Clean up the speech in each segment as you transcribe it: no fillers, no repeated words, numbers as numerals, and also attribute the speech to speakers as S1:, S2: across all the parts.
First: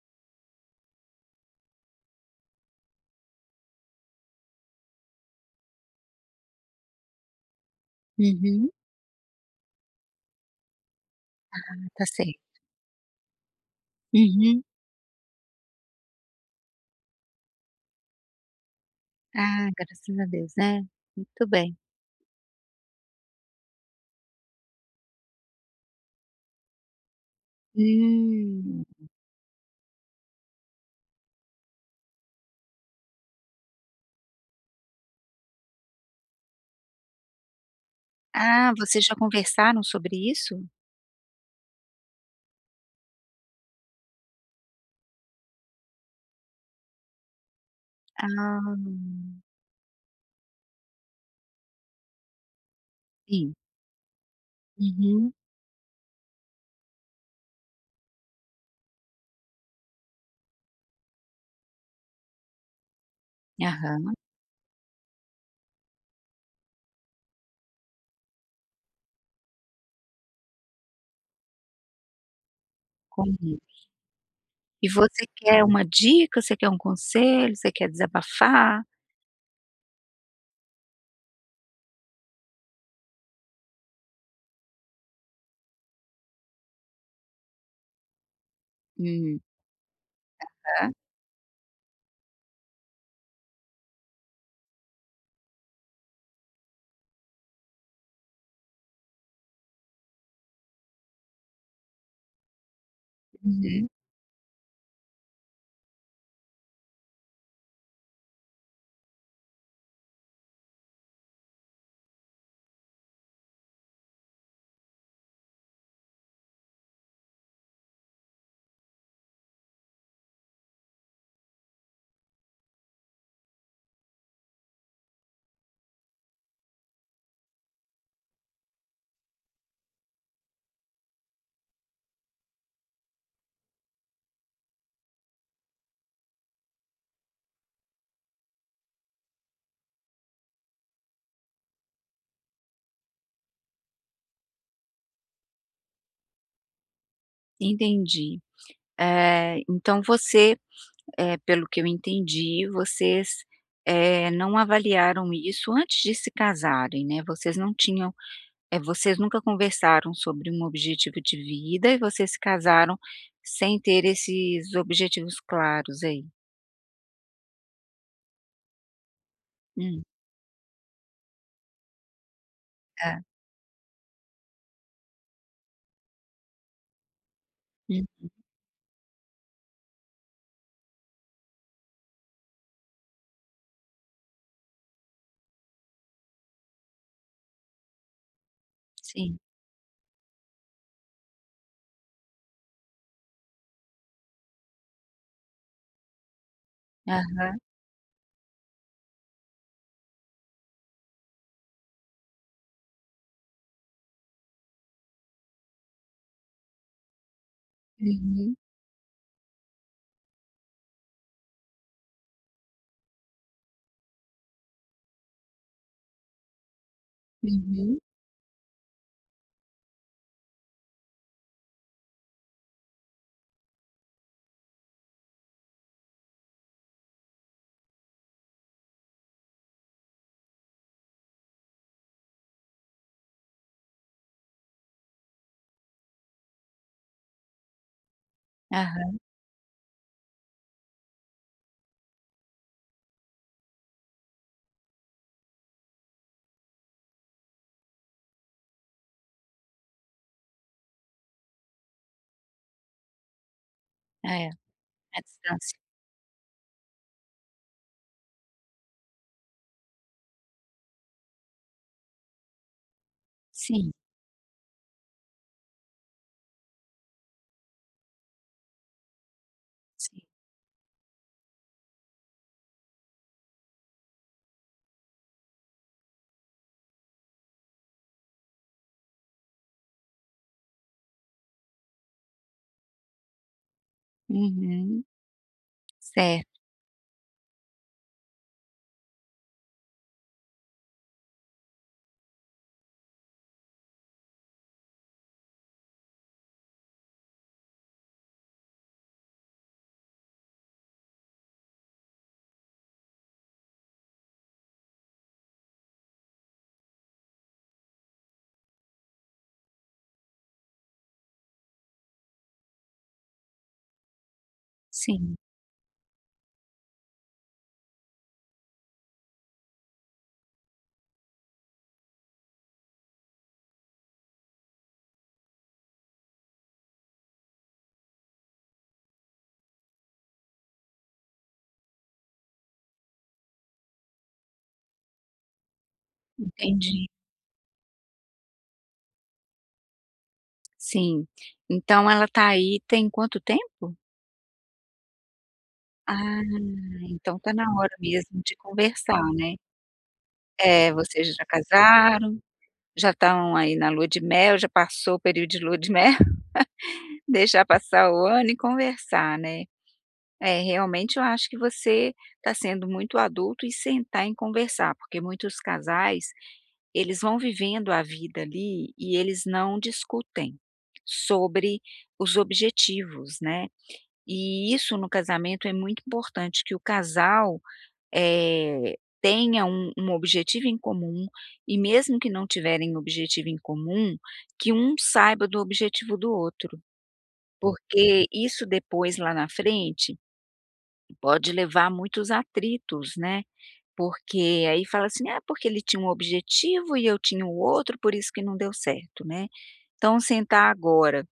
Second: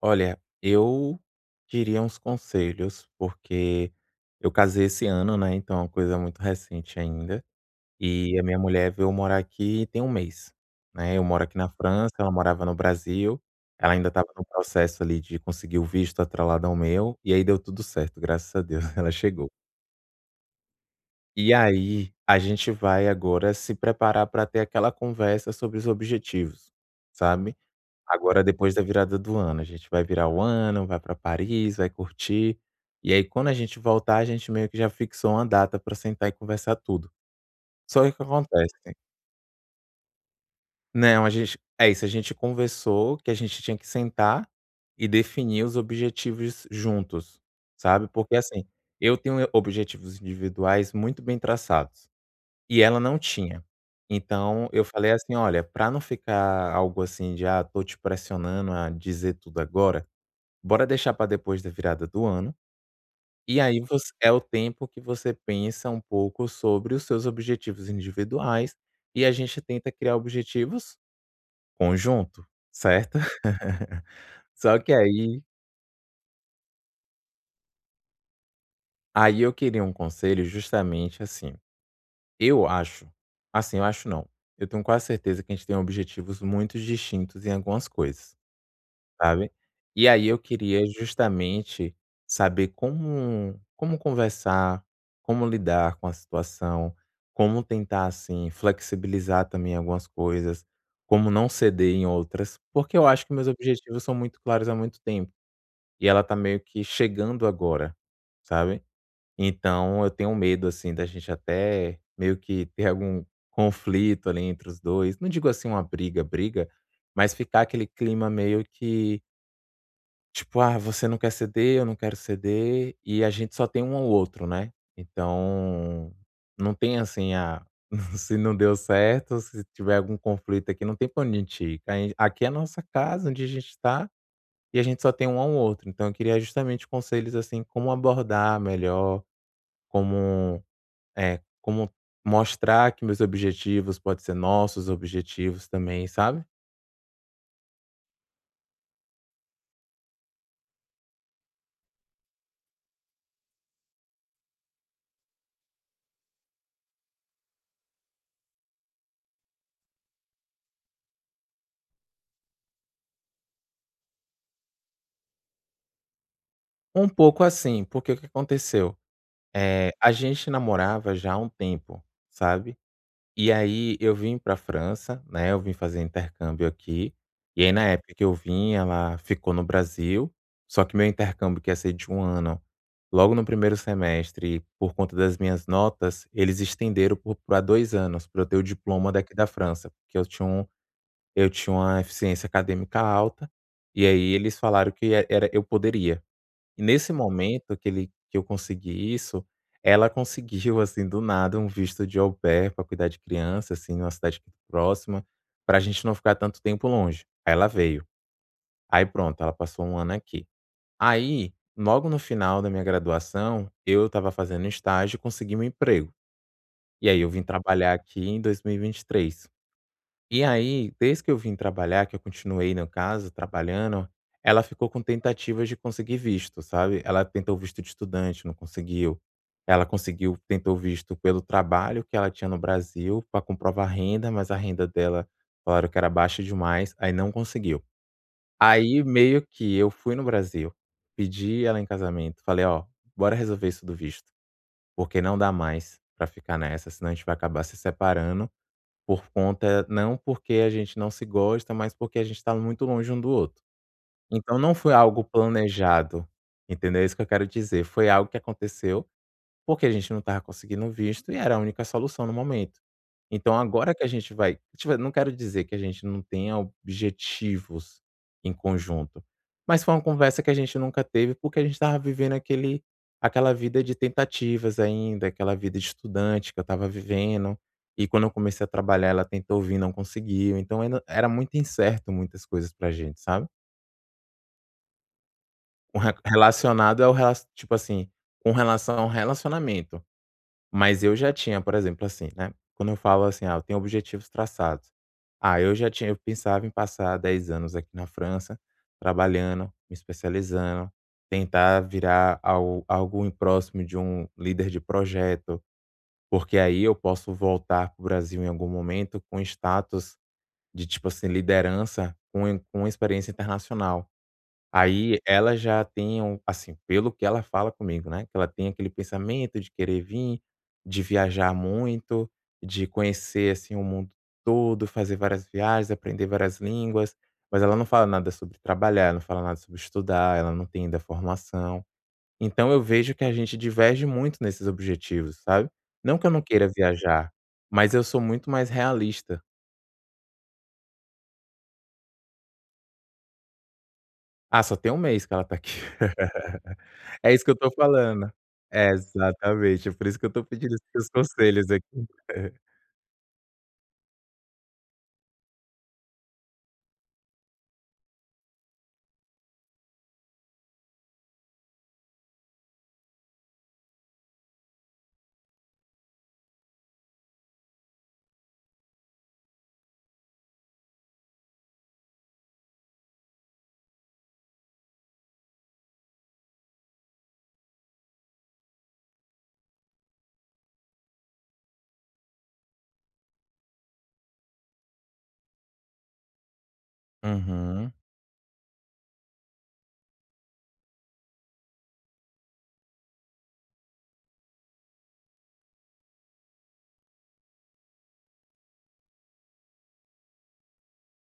S1: Olha, eu diria uns conselhos, porque eu casei esse ano, né, então é uma coisa muito recente ainda, e a minha
S2: Uhum.
S1: mulher veio morar aqui tem um mês, né. Eu moro aqui na
S2: Ah, tá
S1: França, ela
S2: certo.
S1: morava no Brasil, ela ainda estava no
S2: Uhum.
S1: processo ali de conseguir o visto atrelado ao meu, e aí deu tudo certo, graças a Deus, ela chegou.
S2: Ah, graças a Deus, né. Muito
S1: E
S2: bem.
S1: aí, a gente vai agora se preparar para ter aquela conversa sobre os objetivos, sabe? Agora depois da
S2: Hum.
S1: virada do ano, a gente vai virar o ano, vai para Paris, vai curtir, e aí quando a gente voltar, a gente meio que já fixou uma data para sentar e conversar tudo. Só que o que
S2: Ah,
S1: acontece
S2: vocês já conversaram sobre isso?
S1: não, a gente é isso, a gente conversou que a gente tinha que sentar e definir os objetivos juntos, sabe, porque
S2: Ah,
S1: assim, eu tenho objetivos individuais muito bem traçados, e ela não
S2: sim.
S1: tinha. Então eu falei
S2: Uhum.
S1: assim: "Olha, para não ficar algo assim de, ah, tô te pressionando a dizer tudo agora, bora deixar para depois da virada do ano, e aí você
S2: Aham,
S1: é o tempo que você pensa um pouco sobre os seus objetivos individuais, e a gente tenta criar objetivos conjunto, certo?"
S2: combina.
S1: Só
S2: E
S1: que
S2: você
S1: aí
S2: quer uma dica, você quer um conselho, você quer desabafar?
S1: aí eu queria um conselho justamente eu acho assim, eu acho não, eu tenho quase certeza que a gente tem objetivos muito distintos em algumas coisas.
S2: Hum,
S1: Sabe? E aí eu queria
S2: tá.
S1: justamente saber como conversar, como lidar com a situação, como tentar, assim, flexibilizar também algumas coisas, como não ceder em outras, porque eu acho que meus
S2: Uhum.
S1: objetivos são muito claros há muito tempo, e ela tá meio que chegando agora, sabe? Então eu tenho medo, assim, da gente até meio que ter algum conflito ali entre os dois, não digo assim uma briga, briga, mas ficar aquele clima meio que tipo: "Ah, você não quer ceder, eu não quero ceder", e a gente só tem um ao outro, né. Então, não tem assim: "Ah, se não deu certo, se tiver algum conflito aqui, não tem pra onde a gente ir". Aí aqui é a nossa casa, onde a gente tá, e a gente só tem um ao outro. Então eu queria justamente conselhos, assim, como abordar melhor, como é, como mostrar que meus objetivos pode ser nossos objetivos também, sabe.
S2: Entendi. Então você, pelo que eu entendi, vocês, não avaliaram isso antes de se casarem, né, vocês não tinham. É, vocês nunca conversaram sobre um objetivo de vida e vocês se casaram sem ter esses objetivos claros aí.
S1: Um pouco assim, porque o que aconteceu? Eh,
S2: Hum,
S1: a gente namorava já há um tempo, sabe.
S2: tá.
S1: E aí eu vim pra França, né, eu vim fazer intercâmbio aqui, e aí na
S2: Hum,
S1: época que eu vim ela ficou no Brasil, só que meu intercâmbio que ia ser de um ano, logo no primeiro semestre, por conta das minhas notas, eles estenderam por pra 2 anos, pra eu ter o diploma daqui
S2: sim.
S1: da França, porque eu tinha uma eficiência acadêmica alta, e aí eles falaram que era eu poderia. E nesse
S2: Aham.
S1: momento que ele que eu consegui isso, ela conseguiu, assim, do nada, um visto de au pair pra cuidar de criança, assim, numa cidade aqui próxima, para a gente não ficar tanto tempo longe. Aí ela veio.
S2: Uhum.
S1: Aí pronto, ela passou um ano aqui. Aí, logo no final da minha graduação, eu estava fazendo estágio e consegui meu emprego. E aí eu vim trabalhar
S2: Uhum.
S1: aqui em dois mil e vinte e três, e aí, desde que eu vim trabalhar, que eu continuei no caso, trabalhando, ela ficou com tentativas de conseguir visto, sabe. Ela tentou visto de estudante, não conseguiu. Ela conseguiu tentou visto pelo trabalho que ela tinha no Brasil, para comprovar a renda, mas a renda dela falaram que era baixa demais, aí não conseguiu. Aí
S2: Aham.
S1: meio que eu fui no Brasil, pedi ela em casamento, falei: "Ó, bora resolver isso do visto, porque não dá mais pra ficar nessa, senão a gente vai acabar se separando por conta não porque a gente não se gosta, mas porque a gente tá muito longe um do outro".
S2: É,
S1: Então não foi
S2: à
S1: algo
S2: distância.
S1: planejado, entendeu? É isso que eu quero dizer, foi algo que aconteceu porque a gente não estava conseguindo visto e era a única solução no momento. Então
S2: Sim,
S1: agora que a gente vai tipo, eu não quero dizer que a gente não tenha objetivos em conjunto, mas foi uma
S2: sim.
S1: conversa que a gente nunca teve, porque a gente estava vivendo aquele aquela vida de tentativas ainda, aquela vida de estudante que eu estava vivendo, e quando eu comecei a trabalhar ela tentou vir, não conseguiu, então ainda era muito incerto muitas coisas pra gente, sabe.
S2: Uhum.
S1: Com re
S2: Certo.
S1: relacionado ao rela tipo assim, com relação ao relacionamento. Mas eu já tinha, por exemplo, assim, né, quando eu falo assim: "Ah, eu tenho objetivos traçados". Ah, eu já tinha eu pensava em passar 10 anos aqui na França, trabalhando, me especializando, tentar virar al algo em próximo de um líder de projeto, porque aí eu posso voltar para o Brasil em algum momento com status de, tipo assim, liderança com experiência internacional. Aí
S2: Sim,
S1: ela já tem um assim, pelo que ela fala comigo, né, que ela tem aquele pensamento de querer vir, de viajar muito, de conhecer, assim, o mundo todo, fazer várias viagens, aprender várias línguas, mas ela não fala nada sobre trabalhar, não fala nada sobre estudar, ela não tem ainda formação. Então eu vejo que a gente diverge muito nesses objetivos, sabe. Não que eu não queira
S2: entendi.
S1: viajar, mas eu sou muito mais realista.
S2: Sim. Então ela tá aí tem quanto tempo?
S1: "Ah, só tem um mês que ela tá aqui".
S2: Ah,
S1: É
S2: então
S1: isso que
S2: tá
S1: eu
S2: na
S1: tô
S2: hora
S1: falando.
S2: mesmo de
S1: É,
S2: conversar, né.
S1: exatamente, é por isso que eu tô pedindo esses
S2: É,
S1: seus
S2: vocês já
S1: conselhos aqui.
S2: casaram. Já estão aí na lua de mel, já passou o período de lua de mel, deixar passar o ano e conversar, né. É, realmente eu acho que você está sendo muito adulto e sentar e conversar, porque muitos casais, eles vão vivendo a vida ali e eles não discutem sobre os objetivos, né. E isso no casamento é muito importante que o casal tenha um objetivo em comum e mesmo que não tiverem objetivo em comum, que um saiba do objetivo do outro. Hum.
S1: Uhum,
S2: Porque isso depois lá na frente pode levar a muitos atritos, né. Porque aí fala assim: "Ah, porque ele tinha um objetivo e eu tinha o outro, por isso que não deu certo", né. Então sentar agora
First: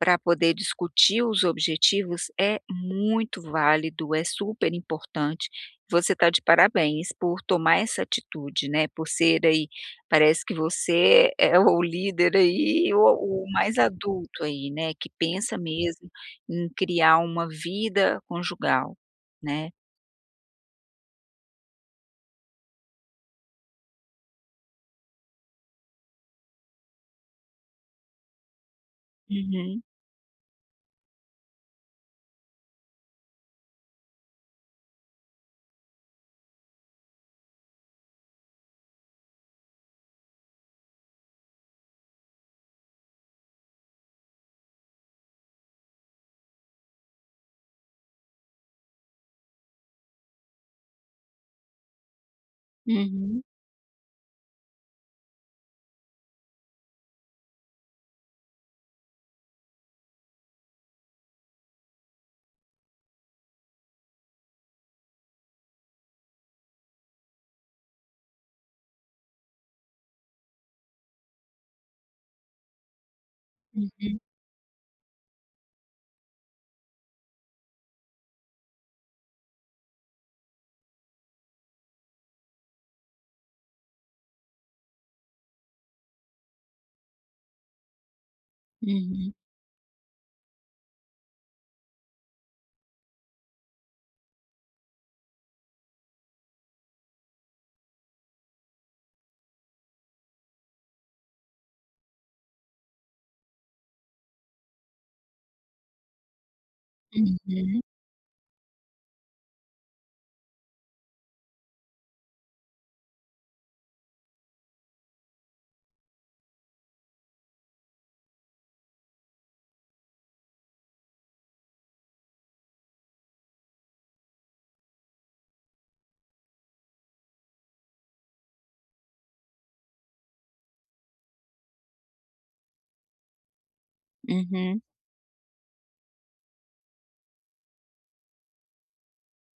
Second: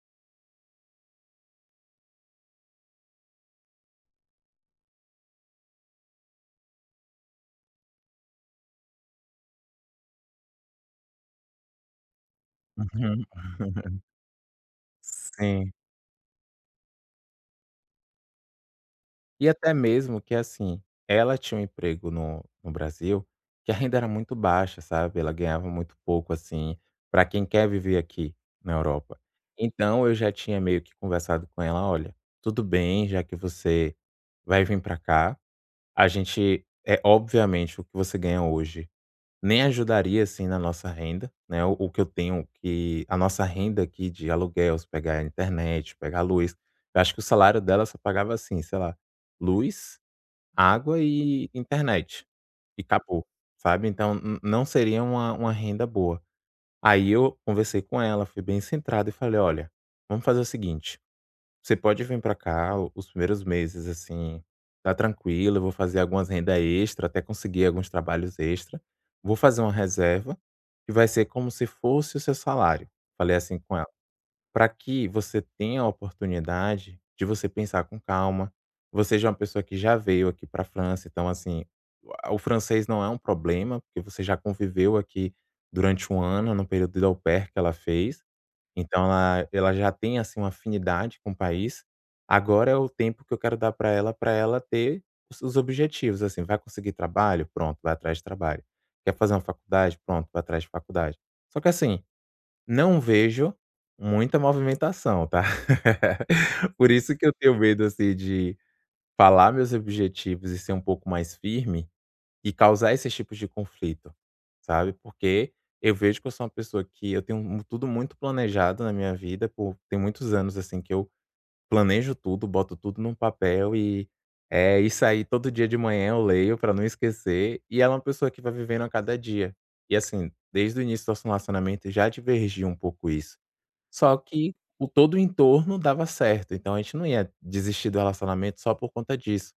S2: para poder discutir os objetivos é muito válido, é super importante. Você está de parabéns por tomar essa atitude, né, por ser aí parece que você é o líder aí, o
S1: uhum.
S2: o mais adulto aí, né, que pensa
S1: Sim.
S2: mesmo em criar uma vida conjugal,
S1: E
S2: né.
S1: até mesmo que, assim, ela tinha um emprego no Brasil que a renda era muito baixa, sabe, ela ganhava muito pouco, assim, para quem quer viver aqui na Europa.
S2: Uhum,
S1: Então eu já tinha meio que conversado com ela: "Olha, tudo bem, já que você vai vir para cá, a gente, é obviamente o que você ganha hoje nem ajudaria, assim, na nossa renda, né, o que eu tenho que a nossa renda aqui de aluguel, se pegar a internet, pegar a luz, eu acho que o salário dela só pagava, assim, sei lá, luz, água e internet, e acabou,
S2: uhum,
S1: sabe, então n não seria uma renda boa. Aí eu conversei com ela, fui bem centrado e falei: "Olha, vamos fazer o seguinte. Você pode vir pra cá os primeiros meses, assim, tá tranquilo, eu vou fazer algumas renda extra, até conseguir alguns trabalhos extra. Vou fazer uma reserva, que vai ser como se fosse o seu salário". Falei assim com ela,
S2: uhum,
S1: pra que você tenha a oportunidade de você pensar com calma. Você já é uma pessoa que já veio aqui pra França, então assim, o francês não é um problema, porque você já conviveu aqui durante um ano, no período de au pair que ela fez. Então
S2: uhum,
S1: ela já tem, assim, uma afinidade com o país. Agora é o tempo que eu quero dar para ela ter os objetivos, assim, vai conseguir trabalho? Pronto, vai atrás de trabalho. Quer fazer uma faculdade? Pronto, vai atrás de faculdade. Só que, assim, não vejo muita movimentação, tá. Por isso que eu tenho
S2: uhum,
S1: medo, assim, de falar meus objetivos e ser um pouco mais firme e causar esses tipos de conflito, sabe, porque eu vejo que eu sou uma pessoa que eu tenho um, mu tudo muito planejado na minha vida, por tem muitos anos, assim, que eu planejo tudo, boto tudo num papel e, é isso aí todo dia de manhã eu leio para não esquecer, e ela é uma pessoa que vai vivendo a cada dia. E assim, desde o início do nosso relacionamento já divergia um pouco isso. Só que
S2: uhum.
S1: o todo o entorno dava certo, então a gente não ia desistir do relacionamento só por conta disso.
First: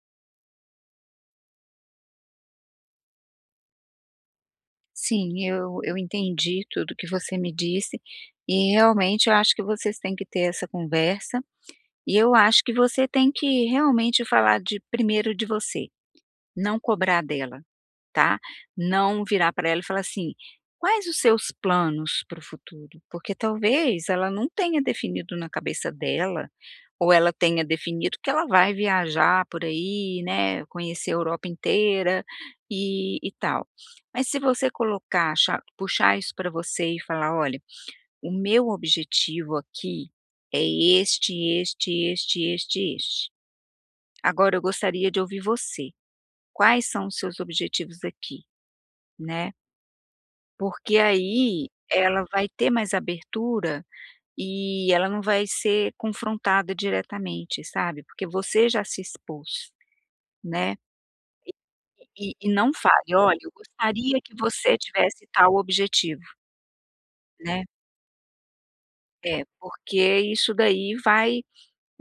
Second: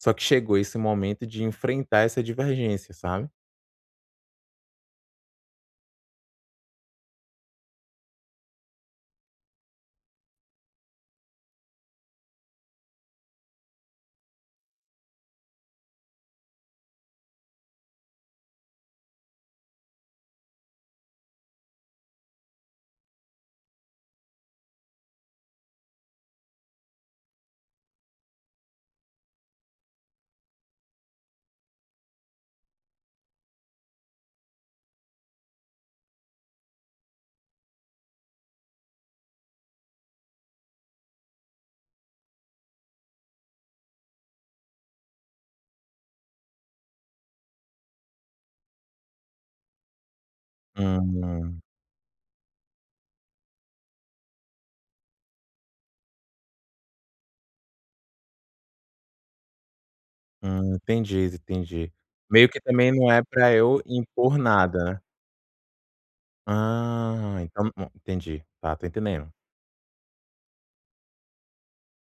S1: Só que chegou esse momento de enfrentar essa divergência, sabe.
S2: Sim, eu entendi tudo que você me disse e realmente eu acho que vocês têm que ter essa conversa, e eu acho que você tem que realmente falar de primeiro de você, não cobrar dela. Tá? Não virar para ela e falar assim: "Quais os seus planos para o futuro?", porque talvez ela não tenha definido na cabeça dela, ou ela tenha definido que ela vai viajar por aí, né, conhecer a Europa inteira e tal. Mas se você colocar cha puxar isso para você e falar: "Olha, o meu objetivo aqui é este, este, este, este, este. Agora eu gostaria de ouvir você. Quais são os seus objetivos aqui?", né? Porque
S1: Hum,
S2: aí ela vai ter mais abertura e ela não vai ser confrontada diretamente, sabe, porque você já se expôs, né.
S1: entendi, entendi.
S2: E
S1: Meio
S2: e
S1: que
S2: não
S1: também não
S2: fale:
S1: é
S2: "Olha, eu
S1: pra eu
S2: gostaria que
S1: impor
S2: você
S1: nada, né.
S2: tivesse tal objetivo",
S1: Ah,
S2: né.
S1: então entendi. Tá, tô entendendo.
S2: É, porque isso daí vai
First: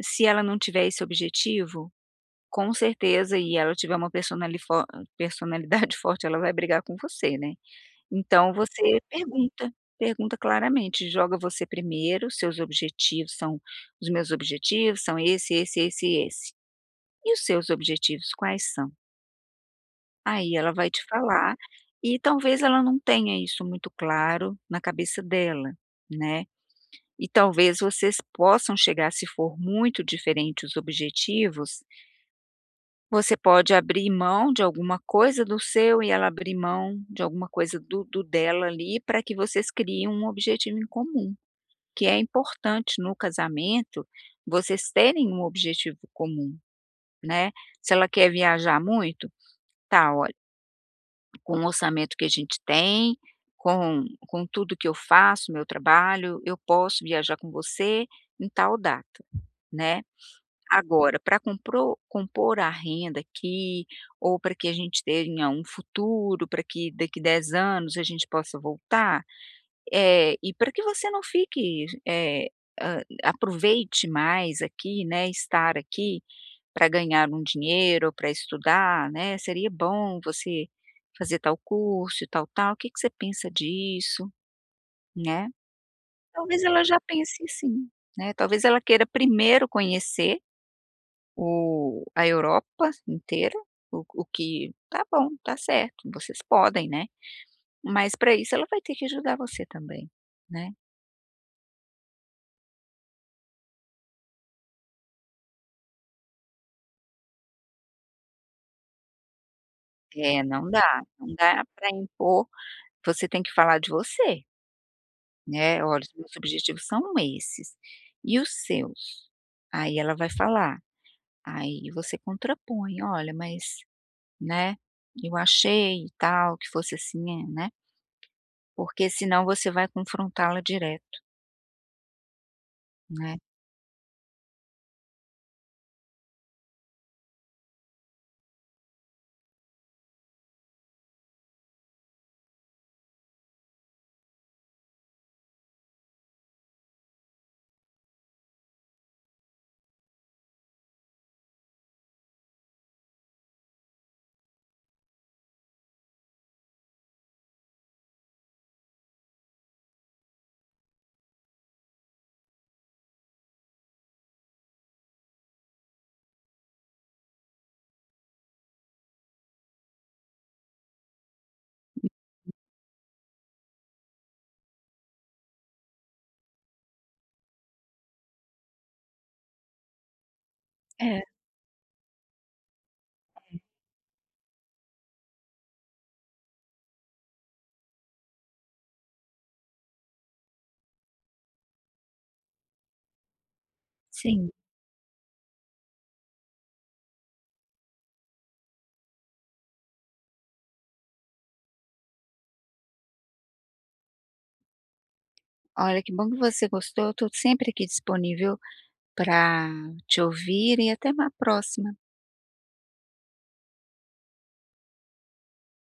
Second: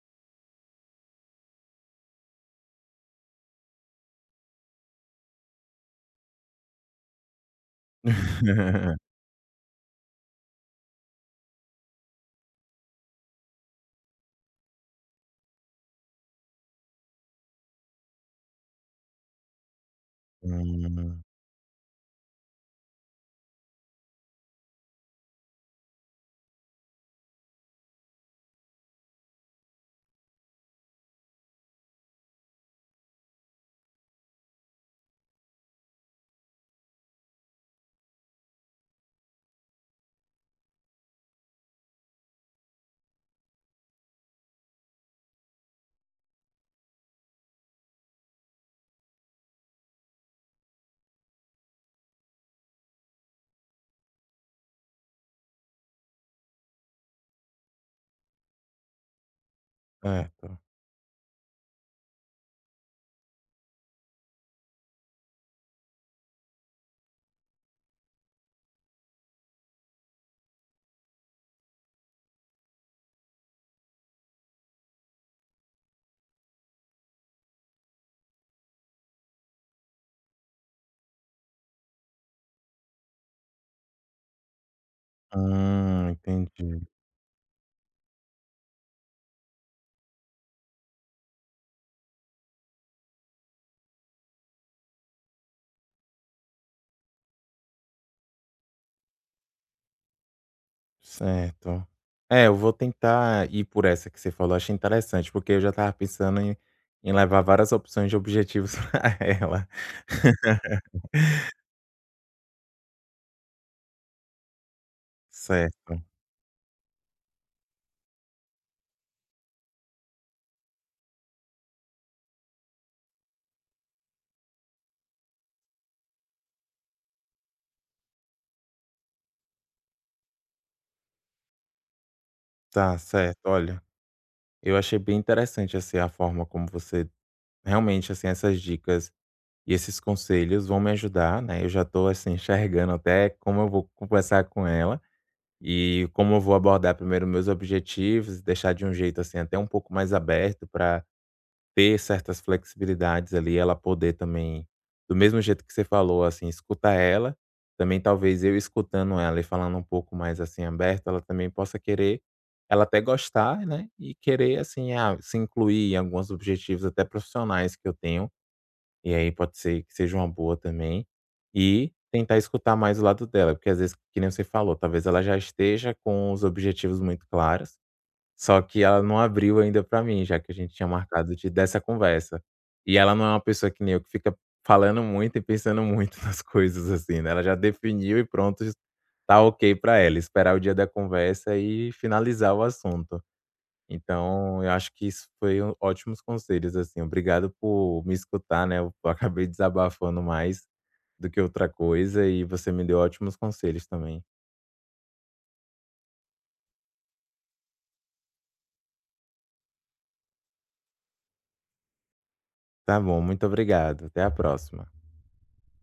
S2: se ela não tiver esse objetivo, com certeza, e ela tiver uma personalidade forte, ela vai brigar com você, né. Então você pergunta, pergunta claramente, joga você primeiro, seus objetivos são os meus objetivos são esse, esse, esse e esse. E os seus objetivos quais são? Aí ela vai te
S1: Hum,
S2: falar, e talvez ela não tenha isso muito claro na cabeça dela, né. E talvez vocês possam chegar, se for muito diferente os objetivos, você pode abrir mão de alguma coisa do seu e ela abrir mão de alguma coisa do dela ali, para que vocês criem um objetivo em comum, que é importante no casamento, vocês terem um objetivo comum, né. Se ela quer viajar muito, tá, olha, com o orçamento que a gente tem, com tudo que eu faço, meu trabalho, eu posso viajar com você em tal data, né.
S1: certo.
S2: Agora, para compro compor a renda aqui, ou para que a gente tenha um futuro, para que daqui 10 anos a gente possa voltar, e para que você não fique, aproveite mais aqui, né, estar aqui para ganhar um dinheiro, para estudar, né, seria bom você fazer tal curso e tal, tal, o que que você pensa disso, né? Talvez
S1: Entendi.
S2: ela já pense assim, né, talvez ela queira primeiro conhecer o a Europa inteira, o que tá bom, tá certo, vocês podem, né, mas para isso ela vai ter que ajudar você também, né.
S1: Certo. É, eu vou tentar ir por essa que você falou, achei interessante, porque eu já estava pensando em levar várias opções de objetivos pra ela.
S2: É, não dá, não dá para impor, você tem que falar de você, né, "Olha,
S1: Certo.
S2: os meus objetivos são esses, e os seus?". Aí ela vai falar, aí você contrapõe, "Olha, mas, né, eu achei e tal, que fosse assim", é, né, porque senão você vai confrontá-la direto,
S1: Tá,
S2: né.
S1: certo. Olha, eu achei bem interessante, assim, a forma como você realmente, assim, essas dicas e esses conselhos vão me ajudar, né? Eu já tô, assim, enxergando até como eu vou conversar com ela e como eu vou abordar primeiro meus objetivos, deixar de um jeito, assim, até um pouco mais aberto para ter certas flexibilidades ali, ela poder também, do mesmo jeito que você falou, assim, escutar ela, também talvez eu escutando ela e falando um pouco mais assim aberto, ela também possa querer, ela até gostar, né? E querer assim, ah, se incluir em alguns objetivos até profissionais que eu tenho, e aí pode ser que seja uma boa também. E tentar escutar mais o lado dela, porque às vezes, que nem você falou, talvez ela já esteja com os objetivos muito claros só que ela não abriu ainda pra mim, já que a gente tinha
S2: É,
S1: marcado de dessa conversa. E ela não é uma pessoa que nem eu, que fica falando muito e pensando muito nas coisas, assim, né, ela já definiu e pronto, tá ok pra ela, esperar o dia da conversa e finalizar o assunto.
S2: sim.
S1: Então eu acho que isso foi um ótimos conselhos, assim, obrigado por me escutar, né, eu acabei desabafando mais do que outra coisa e você me deu ótimos conselhos também.
S2: Olha, que bom que você gostou. Eu estou sempre aqui disponível para te ouvir e até uma próxima.
S1: Tá bom, muito obrigado, até a próxima.